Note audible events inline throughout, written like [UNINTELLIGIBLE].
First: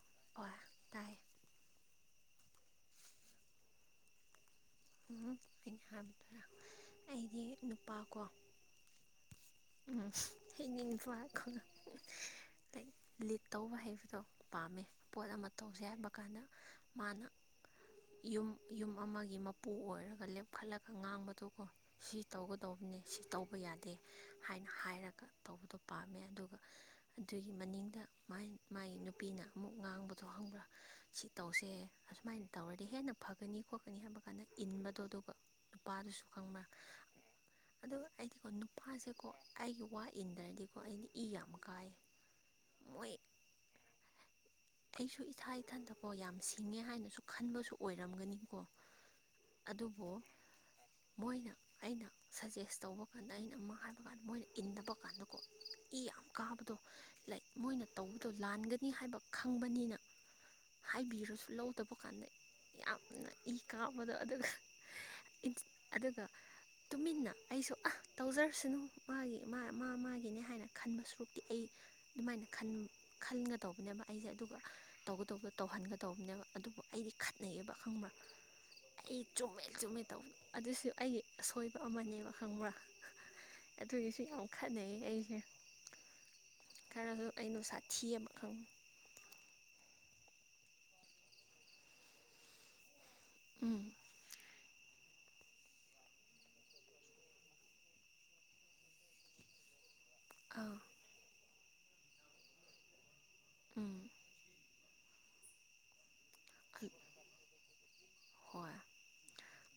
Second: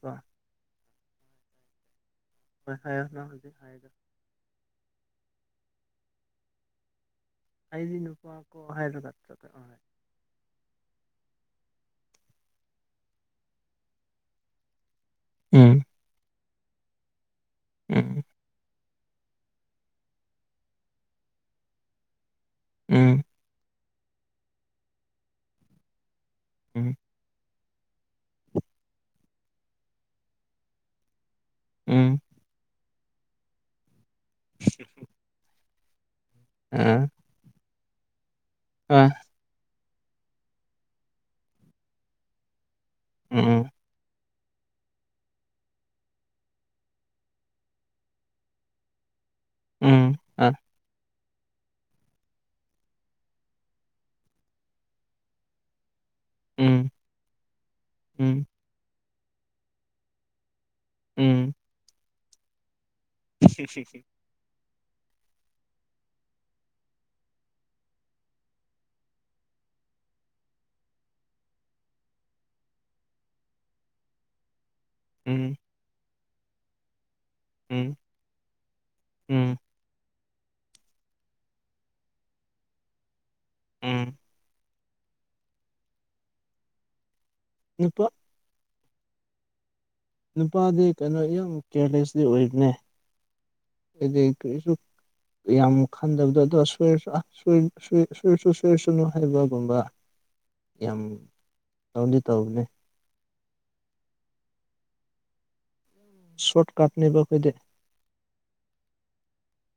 ꯀꯣ ꯑꯣ ꯇꯥꯏ ꯍꯣꯏ ꯍꯥꯏꯌꯣ ꯅꯪ ꯍꯧꯖꯤꯛ ꯍꯥꯏꯕꯗꯨ ꯎ ꯀꯅꯤ ꯍꯥꯏꯕꯗꯨꯔꯥ ꯑꯩꯗꯤ ꯍꯥꯏꯗꯤ ꯅꯨꯄꯥꯀꯣ ꯅꯄꯥ ꯑꯣꯏꯍꯦꯜꯔꯀ ꯆ ꯑꯣꯏꯍ ꯎꯝ ꯍꯦꯛꯅꯤꯡꯕ ꯈ ꯂ ꯂꯤꯠ ꯇꯧꯕ ꯍꯥꯏꯕꯗꯣ ꯄꯥꯝꯃꯦ ꯄꯣꯠ ꯑꯃ ꯎꯝ ꯇꯧꯁꯦ ꯍꯥꯏꯕ ꯀꯥꯟꯗ ꯃꯥꯅ ꯎꯝ ꯌꯨꯝ ꯌꯨꯝ ꯑꯃꯒꯤ ꯃꯄꯨ ꯑꯣꯏꯔꯒ ꯂꯦꯞꯈꯠꯂꯒ ꯉꯥꯡꯕꯗꯨꯀꯣ ꯁꯤ ꯇꯧꯒꯗꯧꯕꯅꯤ ꯁꯤ ꯎꯝ ꯇꯧꯕ ꯌꯥꯗꯦ ꯍꯥꯏꯅ ꯍꯥꯏꯔꯒ ꯇꯧꯕꯗꯣ ꯄꯥꯝꯃꯦ ꯑꯗꯨꯒ ꯎꯝ ꯑꯗꯨꯒꯤ ꯒꯤ ꯃꯅꯤꯡꯗ ꯃꯥꯏ ꯃꯥꯏ ꯅꯨꯄꯤꯅ ꯑꯃꯨꯛ ꯉꯥꯡꯕꯗꯣ ꯈꯪꯕ꯭ꯔꯥ ꯁꯤ ꯇꯧꯁꯦ ꯑꯁꯨꯃꯥꯏꯅ ꯇꯧꯔꯗꯤ ꯍꯦꯟꯅ ꯐꯒꯅꯤ ꯈꯣꯠꯀꯅꯤ ꯍꯥꯏꯕ ꯀꯥꯟꯗ ꯏꯟꯕꯗꯣ ꯑꯗꯨꯒ ꯅꯨꯄꯥꯗꯨꯁꯨ ꯈꯪꯕ꯭ꯔ ꯎꯝ ꯑꯗꯨꯀ ꯑꯩꯗꯤꯀꯣ ꯑ ꯑ ꯅꯨꯄꯥꯁꯦꯀꯣ ꯑꯩꯒꯤ ꯋꯥ ꯏꯟꯗ꯭ꯔꯗꯤꯀꯣ ꯑꯩꯗꯤ ꯏ ꯌꯥꯝ ꯀꯥꯏ ꯃꯣꯏ ꯎꯝ ꯑꯩꯁꯨ ꯏꯊꯥ ꯏꯊꯟꯗꯀꯣ ꯌꯥꯝ ꯁꯤꯡꯉꯦ ꯍꯥꯏꯅꯁꯨ ꯈꯟꯕꯁꯨ ꯑꯣꯏꯔꯝꯒꯅꯤꯀꯣ ꯑꯗꯨꯕꯨ ꯎꯝ ꯑ ꯃꯣꯏꯅ ꯑꯩꯅ ꯁꯖꯦꯁ ꯇꯧꯕ ꯀꯥꯟꯗ ꯑꯩꯅ ꯑꯃ ꯍꯥꯏꯕ ꯀꯥꯟꯗ ꯃꯣꯏꯅ ꯏꯟꯅꯕ ꯀꯥꯟꯗꯀꯣ ꯏ ꯌꯥꯝ ꯎꯝ ꯀꯥꯕꯗꯣ ꯎꯝ ꯂꯥꯏꯛ ꯃꯣꯏꯅ ꯇꯧꯕꯗꯣ ꯎꯝ ꯂꯥꯟꯒꯅꯤ ꯍꯥꯏꯕ ꯈꯪꯕꯅꯤꯅ ꯍꯥꯏꯕꯤꯔꯁꯨ ꯂꯧꯗꯕ ꯀꯥꯟꯗ ꯌꯥꯝꯅ ꯏ ꯀꯥꯕꯗꯣ ꯑꯗꯨꯒ ꯏꯟꯁ ꯑꯗꯨꯒ ꯇꯨꯃꯤꯟꯅ ꯑꯩꯁꯨ ꯑꯥ ꯇꯧꯖꯔꯁꯅꯨ ꯃꯥꯒꯤ ꯃꯥ ꯃꯥ ꯃꯥꯒꯤꯅꯦ ꯍꯥꯏꯅ ꯈꯟꯕ ꯁꯔꯨꯛꯇꯤ ꯑꯩ ꯑꯗꯨꯃꯥꯏꯅ ꯈꯟ ꯈꯟꯒ ꯇꯧꯕꯅꯦꯕ ꯑꯩꯖꯦ ꯑꯗꯨꯒ ꯇꯧꯒꯗꯧꯕ ꯇꯧꯍꯟꯒꯗꯧꯕꯅꯦꯕ ꯑꯗꯨꯕꯨ ꯑꯩꯗꯤ ꯎꯝ ꯈꯠꯅꯩꯌꯦꯕ ꯎꯝ ꯈꯪꯕ꯭ꯔꯥ ꯑꯩ ꯎꯝ ꯆꯨꯝꯃꯦ ꯆꯨꯝꯃꯦ ꯇꯧꯕ ꯑꯗꯨꯁꯨ ꯑꯩꯒꯤ ꯑꯁꯣꯏꯕ ꯑꯃꯅꯦꯕ ꯈꯪꯕ꯭ꯔꯥ ꯎꯝ ꯑꯗꯨꯒꯤꯁꯨ ꯌꯥꯝ ꯈꯠꯅꯩ ꯑꯩꯁꯦ ꯈꯔꯁꯨ ꯑꯩ ꯅꯨꯡꯁꯥ ꯅꯨꯄꯥ ꯊꯤꯌꯦꯕ ꯈꯪꯕ ꯅꯨꯄꯥꯗꯤ ꯀꯩꯅꯣ ꯌꯥꯝ ꯀꯦꯌꯔꯂꯦꯁꯂꯤ ꯑꯣꯏꯕꯅꯦ ꯎꯝ ꯍꯥꯏꯗꯤ ꯀꯔꯤꯁꯨ ꯌꯥꯝ ꯈꯟꯗꯕꯗꯣ ꯑꯗꯣ ꯁꯣꯏꯔꯁꯨ ꯁꯣꯏ ꯁꯣꯏ ꯁꯣꯏꯁꯨ ꯁꯣꯏꯁꯅꯨ ꯍꯥꯏꯕꯒꯨꯝꯕ ꯑꯥꯎ ꯌꯥꯝ ꯇꯧꯗꯤ ꯇꯧꯕꯅꯦ ꯑꯥ ꯁꯣꯔꯠꯀꯥꯠꯅꯦꯕ ꯑꯈꯣꯏꯗꯤ ꯍꯣꯏ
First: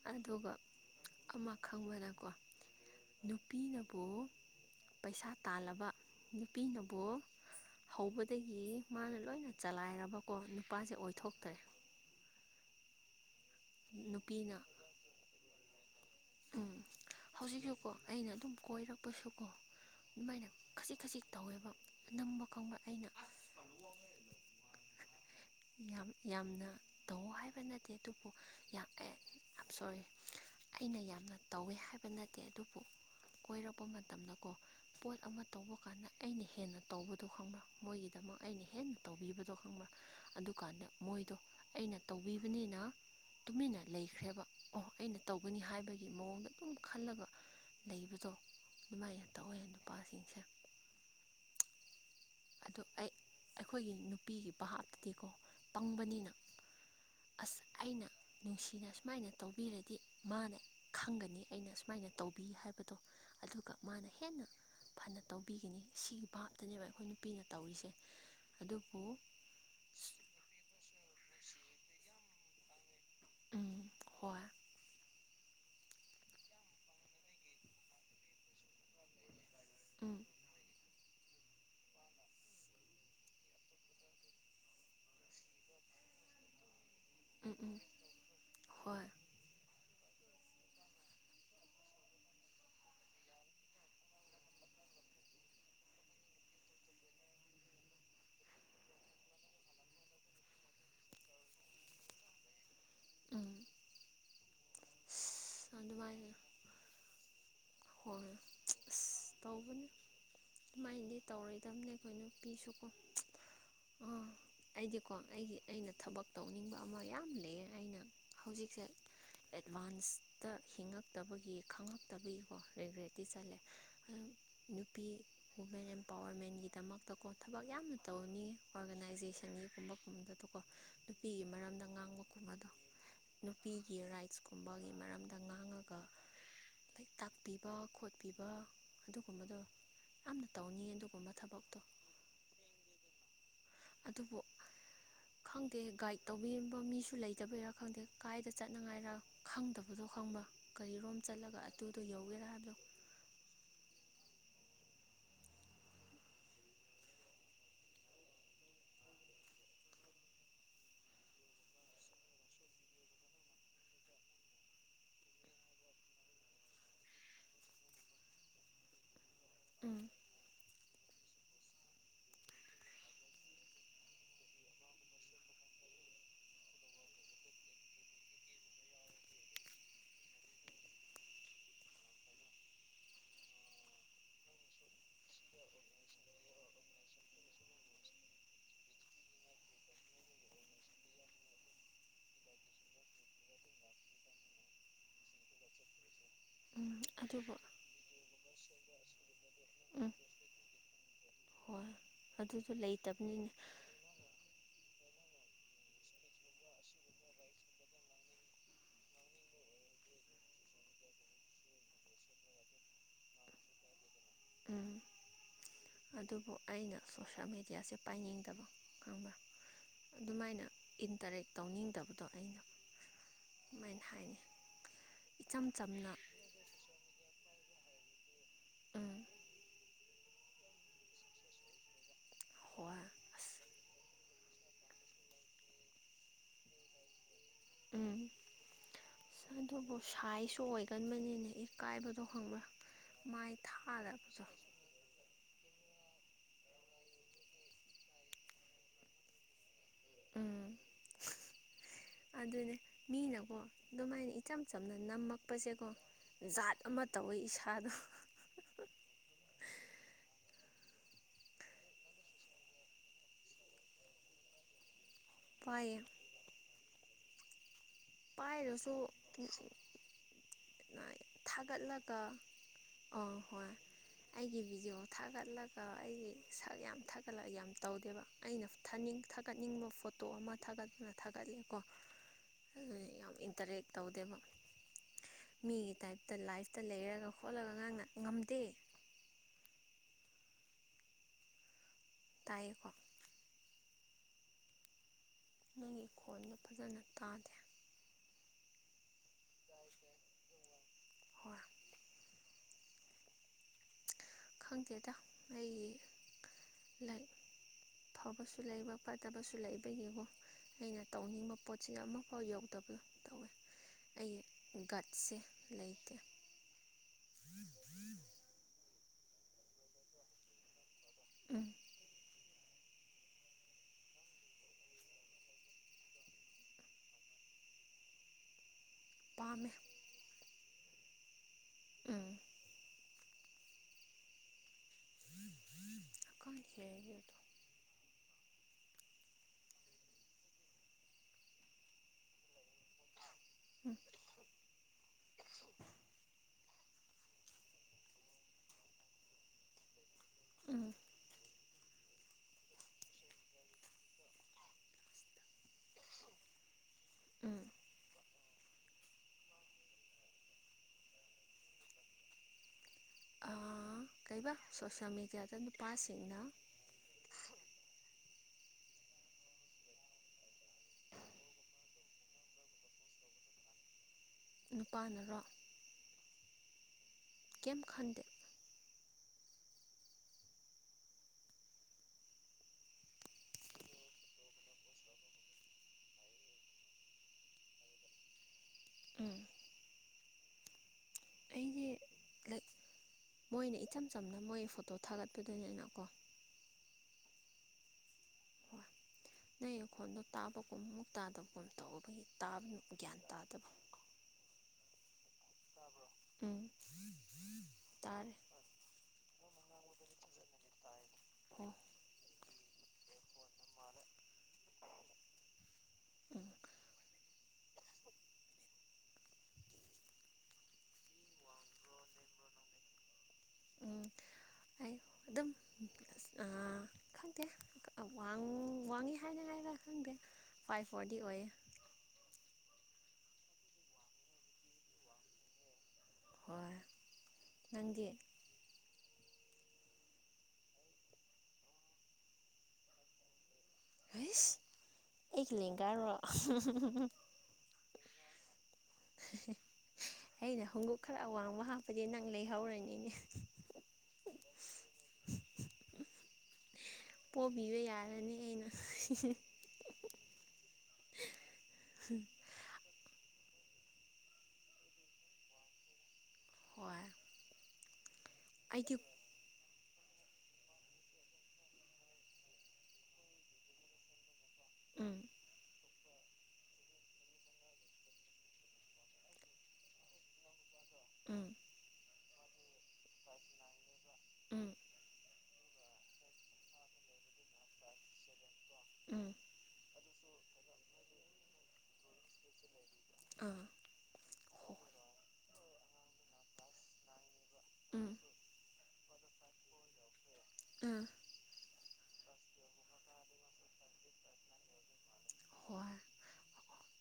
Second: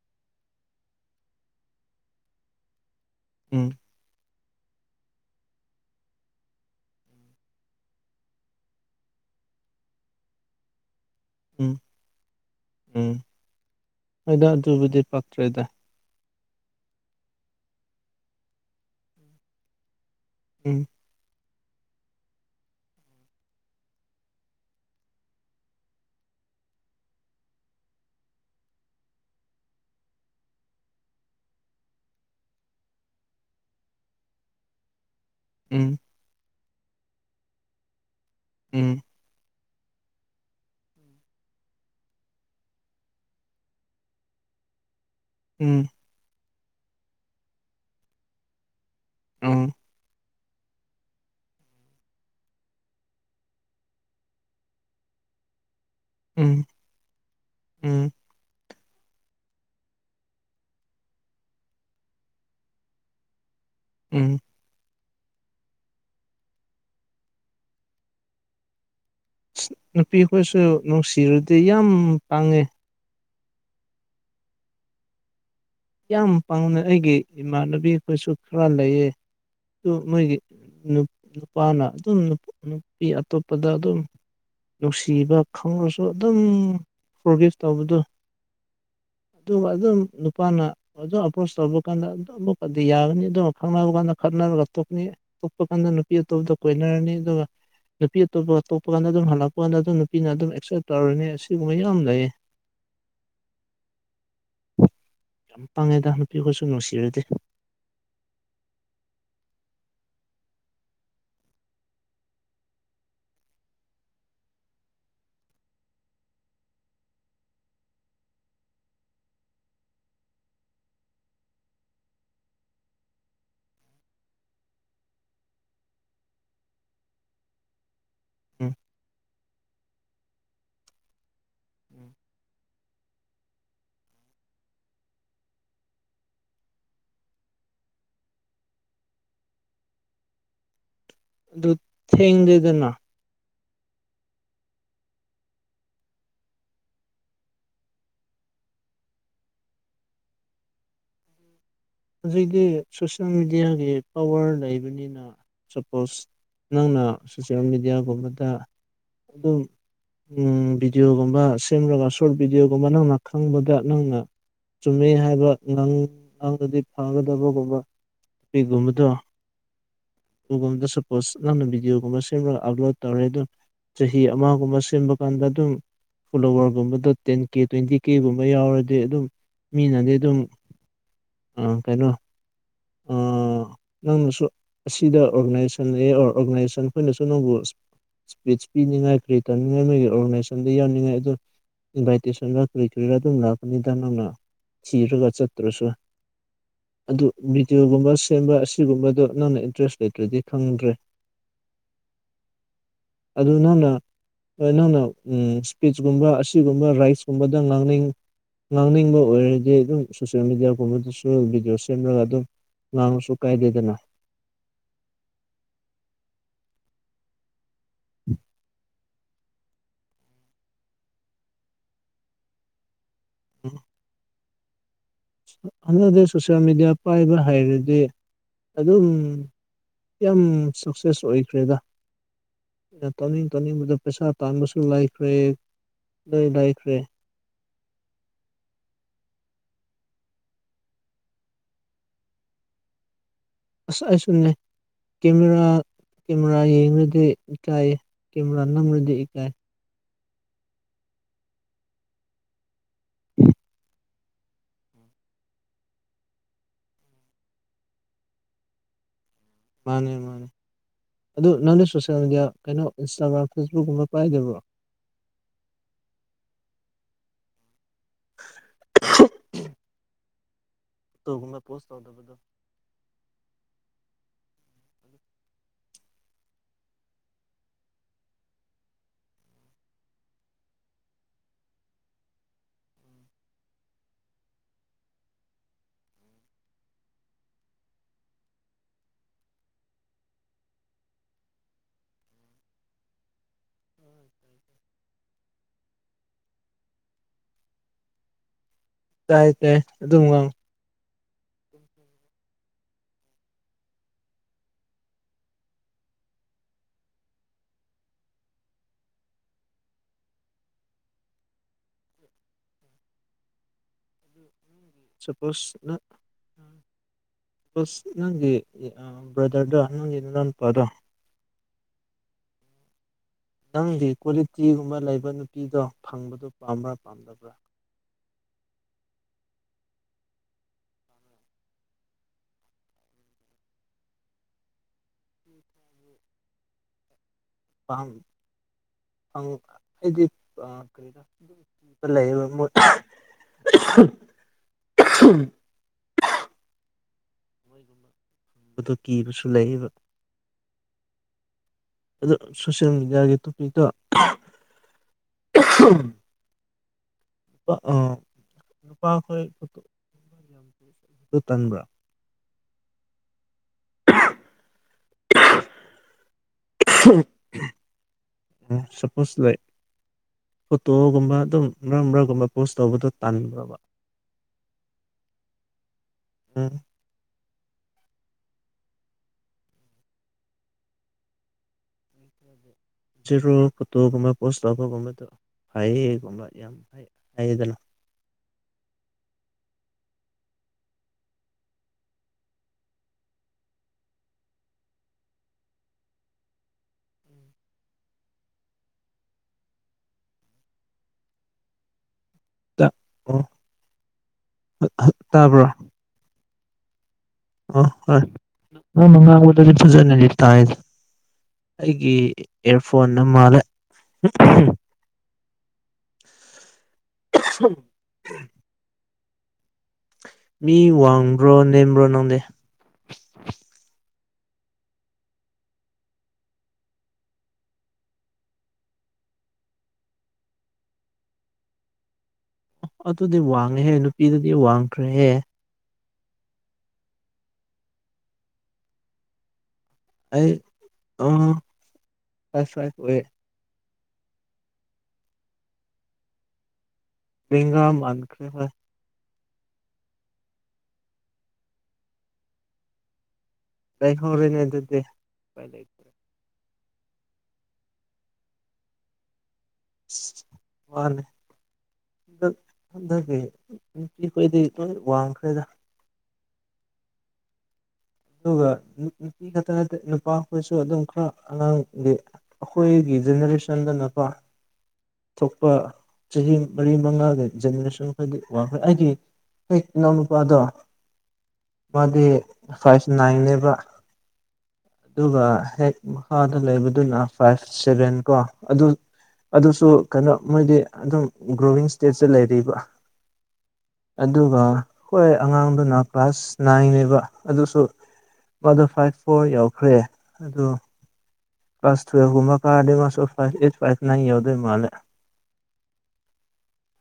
ꯑꯗꯨꯒ ꯑꯃ ꯈꯪꯕꯅꯀꯣ ꯎꯝ ꯅꯨꯄꯤꯅꯕꯨ ꯄꯩꯁꯥ ꯇꯥꯜꯂꯕ ꯅꯨꯄꯤꯅꯕꯨ ꯍꯧꯕꯗꯒꯤ ꯃꯥꯅ ꯂꯣꯏꯅ ꯆꯂꯥꯏꯔꯕꯀꯣ ꯅꯨꯄꯥꯁꯦ ꯑꯣꯏꯊꯣꯛꯇꯥ ꯎꯝ ꯎꯝ ꯍꯣꯗ ꯅꯨꯄꯤꯅ ꯑꯗꯨꯕꯨꯗꯤ ꯄꯛꯇ꯭ꯔꯦꯗ ꯎꯝ ꯍꯧꯖꯤꯛꯁꯨꯀꯣ ꯑꯩꯅ ꯑꯗꯨꯝ ꯀꯣꯏꯔꯛꯄꯁꯨꯀꯣ ꯑꯗꯨꯃꯥꯏꯅ ꯎꯝ ꯈꯖꯤꯛ ꯈꯖꯤꯛ ꯇꯧꯋꯦꯕ ꯑꯅꯝꯕ ꯈꯪꯕ ꯑꯩꯅ ꯌꯥꯝ ꯌꯥꯝꯅ ꯇꯧꯋꯣ ꯍꯥꯏꯕ ꯅꯠꯇꯦ ꯑꯗꯨꯕꯨ ꯌꯥꯝ ꯑꯦ ꯑꯥꯝ ꯁꯣꯔꯤ ꯑꯩꯅ ꯌꯥꯝꯅ ꯇꯧꯋꯦ ꯍꯥꯏꯕ ꯅꯠꯇꯦ ꯑꯗꯨꯕꯨ ꯀꯣꯏꯔꯛꯄ ꯃꯇꯝꯗꯀꯣ ꯄꯣꯠ ꯑꯃ ꯇꯧꯕ ꯎꯝ ꯀꯥꯟꯗ ꯑꯩꯅ ꯍꯦꯟꯅ ꯇꯧꯕꯗꯣ ꯈꯪꯕ꯭ꯔꯥ ꯃꯣꯏꯒꯤꯗꯃꯛ ꯑꯩꯅ ꯍꯦꯟꯅ ꯎꯝ ꯇꯧꯕꯤꯕꯗꯣ ꯈꯪꯕ꯭ꯔꯥ ꯑꯗꯨꯀꯥꯟꯗ ꯃꯣꯏꯗꯣ ꯑꯩꯅ ꯇꯧꯕꯤꯕꯅꯤꯅ ꯇꯨꯃꯤꯟꯅ ꯂꯩꯈ꯭ꯔꯦꯕ ꯑꯣ ꯑꯩꯅ ꯇꯧꯒꯅꯤ ꯎꯝ ꯍꯥꯏꯕꯒꯤ ꯃꯑꯣꯡꯗ ꯑꯗꯨꯝ ꯈꯜꯂꯒ ꯂꯩꯕꯗꯣ ꯑꯗꯨꯃꯥꯏꯅ ꯇꯧꯋꯦ ꯎꯝ ꯅꯨꯄꯥꯁꯤꯡꯁꯦ ꯑꯗꯣ ꯑꯩ ꯑꯩꯈꯣꯏꯒꯤ ꯅꯨꯄꯤꯒꯤ ꯚꯥꯞꯇꯗꯤꯀꯣ ꯄꯪꯕꯅꯤꯅ ꯎꯝ ꯑꯁ ꯑꯩꯅ ꯎꯝ ꯅꯨꯡꯁꯤꯅ ꯑꯁꯨꯃꯥꯏꯅ ꯇꯧꯕꯤꯔꯗꯤ ꯃꯥꯅꯦ ꯈꯪꯒꯅꯤ ꯑꯩꯅ ꯁꯨꯃꯥꯏꯅ ꯇꯧꯕꯤ ꯍꯥꯏꯕꯗꯣ ꯑꯗꯨꯒ ꯃꯥꯅ ꯎꯝ ꯍꯦꯟꯅ ꯐꯅ ꯇꯧꯕꯤꯒꯅꯤ ꯁꯤꯒꯤ ꯚꯥꯕꯇꯅꯦꯕ ꯑꯩꯈꯣꯏꯅ ꯄꯤꯅ ꯇꯧꯔꯤꯁꯦ ꯑꯗꯨꯕꯨ ꯁꯤꯠ ꯅꯨꯄꯤꯈꯣꯏꯁꯨ ꯅꯨꯡꯁꯤꯔꯗꯤ ꯌꯥꯝ ꯄꯪꯉꯦ ꯎꯝ ꯍꯣꯏ ꯌꯥꯝ ꯄꯥꯝꯅ ꯑꯩꯒꯤ ꯏꯃꯥꯟꯅꯕꯤ ꯑꯈꯣꯏꯁꯨ ꯈꯔ ꯂꯩꯌꯦ ꯑꯗꯨ ꯎꯝ ꯃꯣꯏꯒꯤ ꯅꯨꯄꯥꯅ ꯑꯗꯨꯝ ꯅꯨꯄꯤ ꯑꯇꯣꯞꯄꯗ ꯑꯗꯨꯝ ꯅꯨꯡꯁꯤꯕ ꯈꯪꯂꯁꯨ ꯑꯗꯨꯝ ꯐꯣꯔꯒꯤꯞ ꯎꯝ ꯎꯝ ꯇꯧꯕꯗꯣ ꯍꯣꯏ ꯑꯗꯨꯒ ꯑꯗꯨꯝ ꯅꯨꯄꯥꯅ ꯑꯣꯖꯣ ꯑꯄ꯭ꯔꯣꯁ ꯇꯧꯕ ꯀꯥꯟꯗ ꯑꯃꯨꯛꯀꯗꯤ ꯌꯥꯒꯅꯤ ꯑꯗꯨꯝ ꯐꯪꯅꯕ ꯀꯥꯟꯗ ꯈꯠꯅꯔꯒ ꯇꯣꯛꯅꯤ ꯇꯣꯛꯄ ꯀꯥꯟꯗ ꯅꯨꯄꯤ ꯑꯇꯣꯞꯄꯗꯣ ꯀꯣꯏꯅꯔꯅꯤ ꯑꯗꯨꯒ ꯅꯨꯄꯤ ꯑꯇꯣꯞꯄ ꯑꯇꯣꯞꯄ ꯀꯥꯟꯗ ꯑꯗꯨꯝ ꯍꯜꯂꯛꯄ ꯀꯥꯟꯗ ꯑꯗꯨꯝ ꯅꯨꯄꯤꯅ ꯑꯗꯨꯝ ꯑꯦꯛꯁꯦꯞ ꯇꯧꯔꯅꯤ ꯑꯁꯤꯒꯨꯝꯕ ꯌꯥꯝ ꯂꯩꯌꯦ ꯎꯝ ꯌꯥꯝ ꯑꯁ ꯄꯥꯡꯉꯦꯗ ꯑꯗꯨꯃꯥꯏꯅ ꯅꯨꯄꯤꯈꯣꯏꯁꯨ ꯅꯨꯡꯁꯤꯔꯗꯤ ꯍꯣꯏ ꯑꯁ ꯇꯧꯕꯅꯦ ꯁꯨꯃꯥꯏꯅꯗꯤ ꯇꯧꯔꯣꯏꯗꯕꯅꯦ ꯑꯩꯈꯣꯏꯅꯨꯄꯤꯁꯨꯀꯣ ꯑꯥ ꯑꯩꯗꯤꯀꯣ ꯑꯩꯒꯤ ꯑꯩꯅ ꯊꯕꯛ ꯇꯧꯅꯤꯡꯕ ꯑꯃ ꯌꯥꯝ ꯂꯩꯌꯦ ꯑꯩꯅ ꯍꯧꯖꯤꯛꯁꯦ ꯑꯦꯠꯚꯥꯟꯁꯇ ꯍꯤꯡꯉꯛꯇꯕꯒꯤ ꯈꯪꯉꯛꯇꯕꯒꯤꯀꯣ ꯔꯤꯒ꯭ꯔꯤꯠꯇꯤ ꯆꯠꯂꯦ [UNINTELLIGIBLE] ꯅꯨꯄꯤ ꯋꯨꯃꯦꯟ ꯑꯦꯝꯄꯥꯋꯔꯃꯦꯟꯒꯤꯗꯃꯛꯇꯀꯣ ꯊꯕꯛ ꯌꯥꯝꯅ ꯇꯧꯅꯤꯉꯦ ꯎꯝ ꯑꯣꯔꯒꯅꯥꯏꯖꯦꯁꯟꯒꯤꯒꯨꯝꯕ ꯒꯨꯝꯕꯗꯀꯣ ꯅꯨꯄꯤꯒꯤ ꯃꯔꯝꯗ ꯉꯥꯡꯕ ꯀꯨꯝ ꯑꯗꯣ ꯅꯨꯄꯤꯒꯤ ꯔꯥꯏꯠꯁꯀꯨꯝꯕꯒꯤ ꯃꯔꯝꯗ ꯉꯥꯡꯉꯒ ꯍ ꯇꯥꯛ ꯄꯤꯕ ꯈꯣꯠꯄꯤꯕ ꯑꯗꯨꯒꯨꯝꯕꯗꯣ ꯑꯝꯇ ꯇꯧꯅꯤ ꯑꯗꯨꯒꯨꯝꯕ ꯑꯗꯨ ꯊꯕꯛꯇꯣ ꯊꯦꯡꯗꯦꯗꯅ ꯑꯗꯨꯕꯨ [INAUDIBLE] ꯈꯪꯗꯦ ꯒꯥꯏꯗ ꯇꯧꯕꯤꯔꯝꯕ ꯃꯤꯁꯨ ꯂꯩꯇꯕꯩꯔꯥ ꯈꯪꯗꯦ ꯀꯥꯏꯗ ꯆꯠꯅꯉꯥꯏꯔ ꯈꯪꯗꯕꯗꯣ ꯈꯪꯕ ꯀꯔꯤꯔꯣꯝ ꯆꯠꯂꯒ ꯑꯗꯨ ꯍꯧꯖꯤꯛꯇꯤ ꯁꯣꯁꯤꯌꯦꯜ ꯃꯦꯗꯤꯌꯥꯒꯤ ꯄꯋꯥꯔ ꯂꯩꯕꯅꯤꯅ ꯁꯄꯣꯁ ꯅꯪꯅ ꯁꯣꯁꯌꯦꯜ ꯃꯦꯗꯤꯌꯥꯒꯨꯝꯕꯗ ꯑꯗꯨꯝ ꯎꯝ ꯚꯤꯗꯤꯌꯣꯒꯨꯝꯕ ꯁꯦꯝ ꯔꯒ ꯁꯣꯔꯠ ꯚꯗꯤꯑꯣꯒꯨꯝꯕ ꯅꯪꯅ ꯈꯪꯕꯗ ꯅꯪꯅ ꯆꯨꯝꯃꯤ ꯍꯥꯏꯕꯪ ꯉꯥ ꯉꯥꯉꯗꯤ ꯐꯥꯒꯗꯕꯒꯨꯝꯕ ꯄꯤꯒꯨꯝꯕꯗꯣ ꯎꯝ ꯗꯨꯒꯨꯝꯕꯗꯁꯨ ꯁꯄꯣꯁ ꯑꯅꯥꯝꯕꯅ ꯚꯗꯤꯑꯣꯒꯨꯝꯕ ꯁꯦꯝꯔꯒ ꯑꯞꯂꯣꯗ ꯇꯧꯔꯦ ꯑꯗꯨ ꯆꯍꯤ ꯑꯃꯒꯨꯝꯕ ꯁꯦꯝꯕ ꯀꯥꯟꯗ ꯑꯗꯨꯝ ꯐꯣꯂꯣꯋꯔꯒꯨꯝꯕꯗꯣ ꯇꯦꯟ ꯀꯦ ꯇꯣꯏꯟꯇꯤ ꯀꯦꯒꯨꯝꯕ ꯌꯥꯎꯔꯗꯤ ꯑꯗꯨꯝ ꯃꯤꯅꯗꯤ ꯑꯗꯨꯝ ꯑ ꯀꯩꯅꯣ ꯑꯥ ꯅꯪꯅꯁꯨ ꯑꯁꯤꯗ ꯑꯣꯔꯒꯅꯥꯏꯖꯦꯁꯟꯅꯤ ꯌꯥꯎꯔ ꯑꯣꯔꯒꯅꯥꯏꯖꯦꯁꯟ ꯍꯣꯏꯅꯁꯨ ꯅꯪꯕꯨ ꯁꯨ ꯏꯁꯄꯤꯆ ꯄꯤꯅꯤꯡꯉꯥꯏꯔꯤ ꯇꯅꯤꯡꯉꯥꯏ ꯃꯣꯏꯒꯤ ꯑꯣꯔꯒꯅꯥꯏꯖꯦꯁꯟꯗ ꯌꯥꯎꯅꯤꯡꯉꯥꯏ ꯑꯗꯨ ꯏꯟꯚꯥꯏꯇꯦꯁꯟ ꯔ ꯀ ꯀꯔꯤ ꯔ ꯑꯗꯨꯝꯅ ꯅꯅ ꯊꯤꯔꯒ ꯆꯠꯇ꯭ꯔꯁꯨ ꯎꯝ ꯑꯗꯨꯕꯨ ꯚꯗꯤꯑꯣꯒꯨꯝꯕ ꯁꯦꯝꯕ ꯑꯁꯤꯒꯨꯝꯕꯗꯣ ꯅꯪꯅ ꯏꯟꯇꯔꯦꯁ ꯎꯝ ꯂꯩꯇ꯭ꯔꯗꯤ ꯈꯪꯗ꯭ꯔꯦ ꯍꯣꯏ ꯑꯗꯨꯗꯣ ꯂꯩꯇꯕꯅꯤꯅ ꯑꯗꯨ ꯅꯪꯅ ꯅꯪꯅ ꯎꯝ ꯏꯁꯄꯤꯆ ꯀꯨꯝꯕ ꯑꯁꯤꯒꯨꯝꯕ ꯔꯥꯏꯠꯁꯀꯨꯝꯕꯗ ꯉꯥꯡꯅꯤꯡ ꯉꯥꯡꯅꯤꯡꯕ ꯑꯣꯏꯔꯗꯤ ꯑꯗꯨꯝ ꯁꯣꯁꯦꯜ ꯃꯦꯗꯤꯌꯥ ꯒꯨꯝꯕꯗꯁꯨ ꯚꯤꯗꯤꯑꯣ ꯁꯦꯝꯂꯒ ꯑꯗꯨꯝ ꯉꯥꯡꯉꯁꯨꯨ ꯀꯥꯏꯗꯦꯗꯅ ꯎꯝ ꯑꯗꯨꯕꯨ ꯑꯩꯅ ꯁꯣꯁꯦꯜ ꯃꯦꯗꯤꯌꯥꯁꯦ ꯄꯥꯏꯅꯤꯡꯗꯕ ꯈꯪꯕ꯭ꯔ ꯑꯗꯨꯃꯥꯏꯅ ꯏꯟꯇꯔꯦꯛ ꯇꯧꯅꯤꯡꯗꯕꯗꯣ ꯑꯩꯅ ꯁꯨꯃꯥꯏꯅ ꯍꯥꯏꯅꯤ ꯏꯆꯝ ꯆꯝꯅ ꯍꯟꯗꯛꯗꯤ ꯁꯣꯁꯤꯌꯦꯜ ꯃꯦꯗꯤꯌꯥ ꯄꯥꯏꯕ ꯍꯩꯔꯗꯤ ꯑꯗꯨꯝ ꯎꯝ ꯌꯥꯝ ꯁꯛꯁꯦꯁ ꯑꯣꯏꯈ꯭ꯔꯦꯗ ꯍꯣꯏ ꯇꯧꯅꯤꯡ ꯑꯁ ꯇꯧꯅꯤꯡꯕꯗꯨ ꯄꯩꯁꯥ ꯇꯥꯟꯕꯁꯨ ꯂꯥꯏꯈ꯭ꯔꯦ ꯂꯣꯏ ꯂꯥꯏꯈ꯭ꯔꯦ ꯎꯝ ꯑꯗꯨꯕꯨ ꯁꯥꯏꯖꯁꯨ ꯑꯣꯏꯒꯟꯕꯅꯤꯅꯦ ꯏꯀꯥꯏꯕꯗꯣ ꯈꯪꯕ꯭ꯔꯥ ꯃꯥꯏ ꯑꯁ ꯊꯥꯔꯕꯗꯣ ꯑꯩꯁꯨꯅꯤ ꯀꯦꯃꯦꯔꯥ ꯀꯦꯃꯦꯔꯥ ꯌꯦꯡꯉꯗꯤ ꯏꯀꯥꯏ ꯀꯦꯃꯦꯔꯥ ꯅꯝꯔꯗꯤ ꯏꯀꯥꯏ ꯑꯗꯨꯅꯦ ꯃꯤꯅꯀꯣ ꯑꯗꯨꯃꯥꯏꯅ ꯏꯆꯝ ꯆꯝꯅ ꯅꯝꯃꯛꯄꯁꯦꯀꯣ ꯖꯥꯠ ꯑꯃ ꯇꯧꯋꯦ ꯏꯁꯥꯗꯣ ꯃꯥꯅꯦ ꯃꯥꯅꯦ ꯑꯗꯨ ꯅꯪꯅꯦ ꯁꯣꯁꯦꯜ ꯃꯦꯗꯤꯌꯥ ꯀꯩꯅꯣ ꯏꯟꯁꯇꯥꯒ꯭ꯔꯥꯝ ꯐꯦꯁꯕꯨꯛꯀꯨꯝꯕ ꯄꯥꯏꯗꯕ꯭ꯔꯣ ꯄ ꯥꯏꯌꯦ ꯄꯥꯏꯔꯁꯨ ꯅꯥꯏ ꯐꯣꯇꯣꯒꯨꯝꯕ ꯄꯣꯁ ꯊꯥꯒꯠꯂꯒ ꯇꯧꯗꯕꯗꯣ ꯑ ꯍꯣꯏ ꯑꯩꯒꯤ ꯚꯤꯗꯤꯑꯣ ꯊꯥꯒꯠꯂꯒ ꯑꯩꯒꯤ ꯁꯛ ꯌꯥꯝ ꯊꯥꯒꯠꯂꯒ ꯌꯥꯝ ꯇꯧꯗꯦꯕ ꯑꯩꯅ ꯊꯅꯤꯡ ꯊꯥꯒꯠꯅꯤꯡꯕ ꯐꯣꯇꯣ ꯑꯃ ꯊꯥꯒꯠꯇꯨꯅ ꯊꯥꯒꯠꯂꯦꯀꯣ ꯑꯗꯨ ꯌꯥꯝ ꯏꯟꯇꯔꯦꯛ ꯇꯧꯗꯦꯕ ꯃꯤꯒꯤ ꯇꯥꯏꯞꯇ ꯂꯥꯏꯐꯇ ꯂꯩꯔꯒ ꯈꯣꯠꯂꯒ ꯉꯥꯡꯅ ꯉꯝꯗꯦ ꯇꯥꯏꯌꯦꯀꯣ [INAUDIBLE] ꯅꯪꯒꯤ ꯈꯣꯟꯗꯣ ꯐꯖꯅ ꯇꯥꯗꯦ ꯇꯥꯏ ꯇꯦ ꯑꯗꯨꯝ [UNINTELLIGIBLE] ꯍꯣꯏ ꯈꯪꯗꯦꯗ ꯑꯩ ꯂꯥꯏꯛ ꯐꯕꯁꯨ ꯂꯩꯕ ꯐꯠꯇꯕꯁꯨ ꯂꯩꯕ ꯌꯦꯡꯉꯣ ꯑꯩꯅ ꯇꯧꯅꯤꯡꯕ ꯄꯣꯠꯁꯦ ꯑꯃꯐꯥꯎ ꯌꯧꯗꯕꯗꯣ ꯇꯧꯋꯦ ꯑꯩ ꯒꯠꯁꯦ ꯂꯩꯇꯦ ꯑꯁ ꯅꯪꯒꯤ ꯕ ꯭ꯔꯗꯔꯗꯣ ꯅꯪꯒꯤ ꯅꯅꯥꯎ ꯅꯨꯄꯥꯗꯣ ꯎꯝ ꯅꯪꯗꯤ ꯀ꯭ꯋꯥꯂꯤꯇꯤꯒꯨꯝꯕ ꯂꯩꯕ ꯅꯨꯄꯤꯗꯣ ꯐꯪꯕꯗꯣ ꯄꯥꯝꯕ꯭ꯔꯥ ꯄꯥꯝꯗꯕ꯭ꯔꯥ ꯄꯥꯝꯃꯦ ꯑꯥ [UNINTELLIGIBLE] ꯄꯥꯝ ꯑꯪ ꯑꯩꯗꯤ ꯂꯩꯑꯕ ꯎꯝ [UNINTELLIGIBLE] ꯑꯍꯝ ꯑꯗꯨ ꯀꯤꯕꯁꯨ ꯂꯩꯌꯦꯕ ꯎꯝ ꯑꯗꯣ ꯁꯣꯁꯤꯌꯦꯜ ꯃꯦꯗꯤꯌꯥꯒꯤ ꯇꯣꯄꯤꯛꯇꯣ ꯎꯝ ꯅꯨꯄꯥ ꯑ ꯅꯨꯄꯥꯈꯣꯏ ꯑꯗꯨ ꯇꯟꯕ꯭ꯔꯥ ꯑꯥ ꯀꯩꯕꯥ ꯁꯣꯁꯦꯜ ꯃꯦꯗꯤꯌꯥꯗ ꯅꯨꯄꯥꯁꯤꯡꯅ ꯁꯄꯣꯁ ꯂꯩꯥ ꯐꯣꯇꯣꯒꯨꯝꯕ ꯑꯗꯨꯝ ꯃꯔꯛ ꯃꯔꯛꯒꯨꯝꯕ ꯄꯣꯁ ꯇꯧꯕꯗꯣ ꯇꯟꯕ꯭ꯔꯣꯕ ꯅꯨꯄꯥꯅꯔꯣ ꯎꯝ ꯀꯦꯝ ꯈꯟꯗꯦ [INAUDIBLE] ꯖꯦꯔꯣ ꯐꯣꯇꯣꯒꯨꯝꯕ ꯄꯣꯁ ꯇꯧꯕꯒꯨꯝꯕꯗꯣ ꯐꯌꯦꯒꯨꯝꯕ ꯌꯥꯝ ꯍꯥꯏꯌꯦꯗꯅ ꯎꯝ ꯑꯩꯒꯤ ꯂꯥꯏꯛ ꯃꯣꯏꯅ ꯏꯆꯝ ꯆꯝꯅ ꯃꯣꯏ ꯐꯣꯇꯣ ꯊꯥꯒꯠꯄꯗꯨꯅꯤꯅ ꯀꯣ ꯅꯪꯩ ꯅꯈꯣꯟꯗꯣ ꯇꯥꯕꯒꯨꯝ ꯃꯨꯛ ꯇꯥꯗꯕꯒꯨꯝ ꯇꯧꯕꯒꯤ ꯇꯥꯕ ꯒ꯭ꯌꯥꯟ ꯇꯥꯗꯕ ꯍꯛ ꯍꯛ ꯇꯥꯕ꯭ꯔꯣ [UNINTELLIGIBLE] ꯎꯝ ꯇꯥꯔꯦ ꯑꯣ ꯍꯣꯏꯣꯏꯪꯗ ꯐꯖ ꯏꯇꯦ [UNINTELLIGIBLE] ꯑꯩꯒꯤ ꯏꯌꯥꯔꯐꯣꯟ ꯑꯃ ꯃꯥꯜꯂ ꯃꯥꯜꯂꯦ ꯎꯝ ꯑꯍꯝ ꯃꯤ ꯋꯥꯡꯕ꯭ꯔꯣ ꯅꯦꯝꯕ꯭ꯔꯣ ꯅꯪꯗꯦ ꯎꯝ ꯍꯥꯏꯌꯨ ꯑꯗꯨꯝ ꯑꯁ ꯈꯪꯗꯦ ꯋꯥꯡꯉꯤ ꯍꯥꯏꯅꯉꯥꯏꯔ ꯈꯪꯗꯦ ꯐꯥꯏꯚ ꯐꯣꯔꯇꯤ ꯑꯣꯏꯌꯦ ꯑꯗꯨꯗꯤ ꯋꯥꯡꯉꯦꯍꯦ ꯅꯨꯄꯤꯗꯗꯤ ꯋꯥꯡꯈ꯭ꯔꯦꯍꯦ ꯍꯣꯏ ꯅꯪꯒꯤ ꯑꯩ [UNINTELLIGIBLE] ꯑꯣꯏꯋꯦ ꯍꯩꯁ ꯑꯩꯒꯤ ꯂꯦꯡꯒꯥꯔꯣ ꯂꯩꯅꯥ ꯃꯥꯟꯈ꯭ꯔ ꯍꯣꯏ ꯍꯦ ꯍꯦ ꯍꯦ ꯑꯩꯅ ꯍꯣꯡꯎꯞ ꯈꯔ ꯑꯋꯥꯡꯕ ꯍꯥꯞꯄꯗꯤ ꯅꯪ ꯂꯩꯍꯧꯔꯅꯤꯅꯦ ꯂꯩꯍꯧꯔꯅꯤ ꯑꯗꯨꯗꯤ ꯄꯣꯕꯤꯕ ꯌꯥꯔꯅꯤ ꯑꯩꯅ ꯃꯥꯅꯤ ꯑꯗꯨ ꯑꯗꯨꯒꯤ ꯅꯨꯄꯤꯈꯣꯏꯗꯤ ꯂꯣꯏ ꯋꯥꯡꯈ꯭ꯔꯦꯗ ꯍꯣꯏ ꯑꯗꯨꯒ ꯑꯩꯗꯤ ꯅꯨꯄꯤ ꯈꯛꯇ ꯅꯠꯇꯦ ꯅꯨꯄꯥꯈꯣꯏꯁꯨ ꯑꯗꯨꯝ ꯈꯔ ꯑꯉꯥꯡꯒꯤ ꯑꯈꯣꯏꯒꯤ ꯖꯦꯅꯦꯔꯦꯁꯟꯗꯅꯀꯣ ꯎꯝ ꯊꯣꯛꯄ ꯆꯍꯤ ꯃꯔꯤ ꯃꯉꯥꯒ ꯖꯦꯅꯦꯔꯦꯁꯟ ꯈꯣꯏꯗꯤ ꯋꯥꯡꯈ꯭ꯔꯦ ꯑꯩꯗꯤ ꯍꯦꯛ ꯏꯅꯥꯎꯅꯨꯄꯥꯗꯣ ꯎꯝ ꯃꯥꯗꯤ ꯐꯥꯏꯚ ꯅꯥꯏꯟꯅꯦꯕ ꯎꯝ ꯑꯗꯨꯒ ꯍꯦꯛ ꯃꯈꯥꯗ ꯂꯩꯕꯗꯨꯅ ꯐꯥꯏꯚ ꯁꯚꯦꯟ ꯀꯣ ꯑꯗꯨ ꯎꯝ ꯑꯗꯨꯁꯨ ꯀꯩꯅꯣ ꯃꯣꯏꯗꯤ ꯑꯗꯨꯝ ꯒ꯭ꯔꯣꯋꯤꯡ ꯏꯁꯇꯦꯖꯇ ꯂꯩꯔꯤꯕ ꯑꯥ ꯑꯗꯨꯒ ꯍꯣꯏ ꯑꯈꯣꯏ ꯑꯉꯥꯡꯗꯨꯅ ꯀ꯭ꯂꯥꯁ ꯅꯥꯏꯟ ꯅꯦꯕ ꯑꯗꯨꯁꯨ ꯎꯝ ꯃꯥꯗꯣ ꯐꯥꯏꯚ ꯐꯣꯔ ꯌꯧꯈ꯭ꯔꯦ ꯑꯗꯨ ꯑꯥ ꯀ꯭ꯂꯥꯁ ꯇꯨꯌꯦꯜꯚꯀꯨꯝꯕ ꯀꯥꯔꯗꯤ ꯃꯥꯁꯨ ꯐꯥꯏ ꯑꯩꯠ ꯐꯥꯏꯚ ꯅꯥꯏ ꯌꯥꯎꯗꯣꯏ ꯃꯥꯜꯂꯦ ꯋꯥ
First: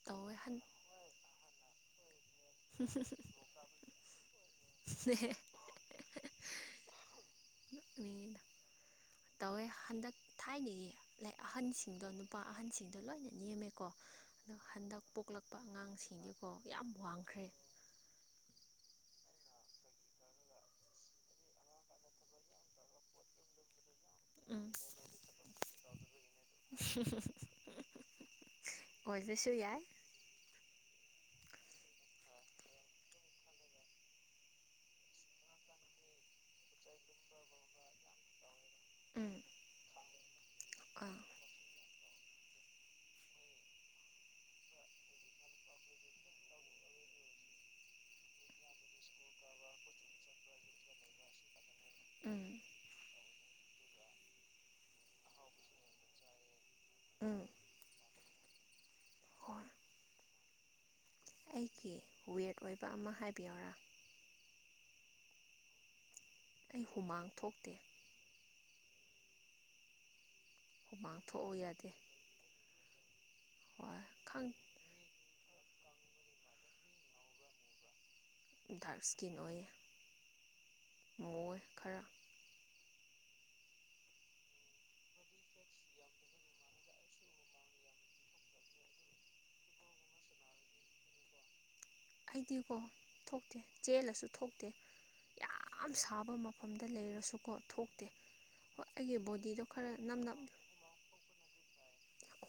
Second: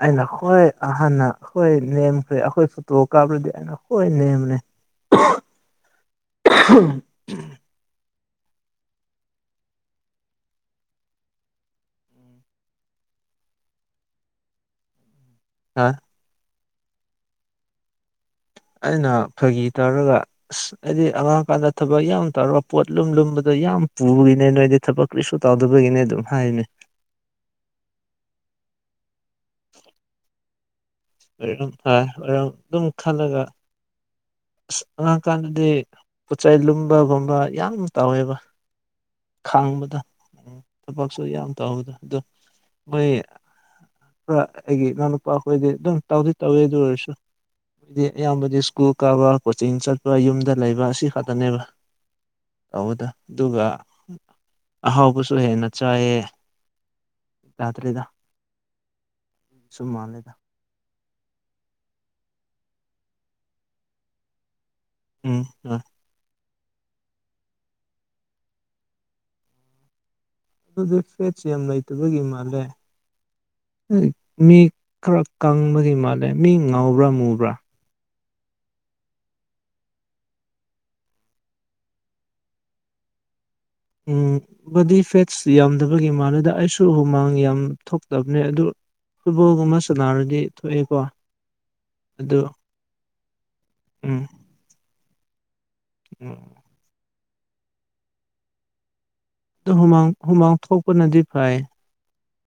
ꯑꯩꯅ ꯈꯋ꯭ꯥꯏ ꯑꯍꯥꯟꯅ ꯈꯋ꯭ꯥꯏ ꯅꯦꯝꯈ꯭ꯔꯦ ꯑꯈꯣꯏ ꯐꯣꯇꯣ ꯀꯥꯞꯔꯗꯤ ꯑꯩꯅ ꯈꯋ꯭ꯥꯏ ꯅꯦꯝꯕꯅꯦ ꯅꯣꯛꯅꯤꯡꯉꯤꯗ ꯇꯧꯋꯦ ꯍꯟꯗꯛ ꯊꯥꯏꯅꯒꯤ ꯂꯥꯏꯛ ꯑꯍꯟꯁꯤꯡꯗꯣ ꯅꯨꯄꯥ ꯑꯍꯟꯁꯤꯡꯗꯣ ꯂꯣꯏꯅ ꯅꯦꯝꯃꯦꯀꯣ ꯑꯗꯣ ꯍꯟꯗꯛ ꯄꯣꯛꯂꯛꯄ ꯑꯉꯥꯡꯁꯤꯗꯤꯀꯣ ꯌꯥꯝ ꯋꯥꯡꯈ꯭ꯔꯦ ꯑꯩꯅ ꯐꯥꯒꯤ ꯇꯧꯔꯒ ꯑꯁ ꯑꯩꯗꯤ ꯑꯉꯥꯡꯀꯥꯟꯗ ꯊꯕꯛ ꯌꯥꯝ ꯇꯧꯔꯒ ꯄꯣꯠ ꯂꯨꯝ ꯂꯨꯝꯕꯗꯣ ꯌꯥꯝ ꯄꯨꯕꯒꯤꯅꯦ ꯎꯝ ꯅꯣꯏꯗꯤ ꯊꯕꯛ ꯀ꯭ꯔꯤꯁꯨ ꯇꯧꯗꯕꯒꯤꯅꯦ ꯑꯗꯨꯝ ꯍꯥꯏ ꯅꯦ ꯑꯣꯏꯕꯁꯨ ꯌꯥꯏ ꯑꯣꯏꯔꯝ ꯇꯥꯏ ꯑꯣꯏꯔꯝ ꯑꯗꯨꯝ ꯈꯜꯂꯒ ꯑꯁ ꯑꯉꯥꯡ ꯀꯥꯟꯗꯗꯤ ꯄꯣꯠ ꯆꯩ ꯂꯨꯝꯕꯒꯨꯝꯕ ꯌꯥꯝ ꯇꯥꯎꯋꯦꯕ ꯎꯝ ꯈꯥꯡꯕꯗ ꯑꯥ ꯊꯕꯛꯁꯨ ꯌꯥꯝ ꯇꯧꯕꯗ ꯑꯗꯨ ꯃꯣꯏ ꯄꯨꯔ ꯑꯩꯒꯤ ꯢꯅꯥꯎ ꯅꯨꯄꯥꯈꯣꯏꯗꯤ ꯑꯗꯨꯝ ꯇꯧꯗꯤ ꯇꯧꯋꯤ ꯑꯗꯨ ꯑꯣꯏꯔꯁꯨ ꯑꯩꯇꯩ ꯑꯌꯥꯝꯕꯗꯤ ꯁ꯭ꯀꯨꯜ ꯀꯥꯕꯥ ꯀꯣꯆꯤꯡ ꯆꯠꯄ ꯌꯨꯝꯗ ꯂꯩꯕ ꯑꯁꯤ ꯈꯛꯇꯅꯦꯕ ꯎꯝ ꯇꯧꯕꯗꯤ ꯑꯗꯨꯒ ꯑꯍꯥꯎꯕꯁꯨ ꯍꯦꯟꯅ ꯆꯥꯏꯌꯦ ꯎꯝ ꯌꯥꯗ꯭ꯔꯦꯗ ꯍꯣꯏ ꯆꯨꯝ ꯃꯥꯟꯂꯦꯗ ꯑꯩꯒꯤ ꯋꯦꯠ ꯑꯣꯏꯕ ꯑꯃ ꯍꯥꯏꯕꯤꯌꯣꯔꯥ ꯎꯝ ꯑ ꯑꯩ ꯍꯨꯃꯥꯡ ꯊꯣꯛꯇꯦ ꯑꯗꯨ ꯍꯨꯃꯥꯡ ꯐꯦꯠꯁ ꯊꯣꯛꯎ ꯌꯥꯝ ꯌꯥꯗꯦ ꯂꯩꯇꯕꯒꯤ ꯃꯥꯜꯂꯦ ꯍꯣꯏ ꯈꯪ ꯃꯤ ꯈꯔ ꯀꯪꯕꯒꯤ ꯃꯥꯜꯂꯦ ꯃꯤ ꯉꯥꯎꯕ꯭ꯔꯥ ꯃꯨꯕ꯭ꯔꯥ ꯗꯥꯔꯛ ꯏꯁꯀꯤꯟ ꯑꯣꯏꯌꯦ ꯃꯨꯏ ꯈꯔ ꯎ ꯕꯣꯗꯤ ꯐꯦꯠꯁ ꯌꯥꯝꯗꯕꯒꯤ ꯃꯂꯦꯗ ꯑꯩꯁꯨ ꯍꯨꯃꯥꯡ ꯌꯥꯝ ꯊꯣꯛꯇꯕꯅꯦ ꯑꯗꯨ ꯐꯨꯠꯕꯣꯜꯒꯨꯝꯕ ꯁꯥꯟꯅꯔꯗꯤ ꯊꯣꯛꯑꯦꯀꯣ ꯑꯗꯨ ꯑꯩꯗꯤꯀꯣ ꯊꯣꯛꯇꯦ ꯎꯝ ꯆꯦꯜꯂꯁꯨ ꯊꯣꯛꯇꯦ ꯌꯥꯝ ꯁꯥꯕ ꯃꯐꯝꯅꯤ ꯗ ꯂꯩꯔꯁꯨꯀꯣ ꯊꯣꯛꯇꯦ ꯍꯣꯏ ꯑꯩꯒꯤ ꯕꯣꯗꯤ ꯍꯨꯃꯥꯡ ꯍꯨꯃꯥꯡ ꯊꯣꯛꯄꯅꯗꯤ ꯐꯩ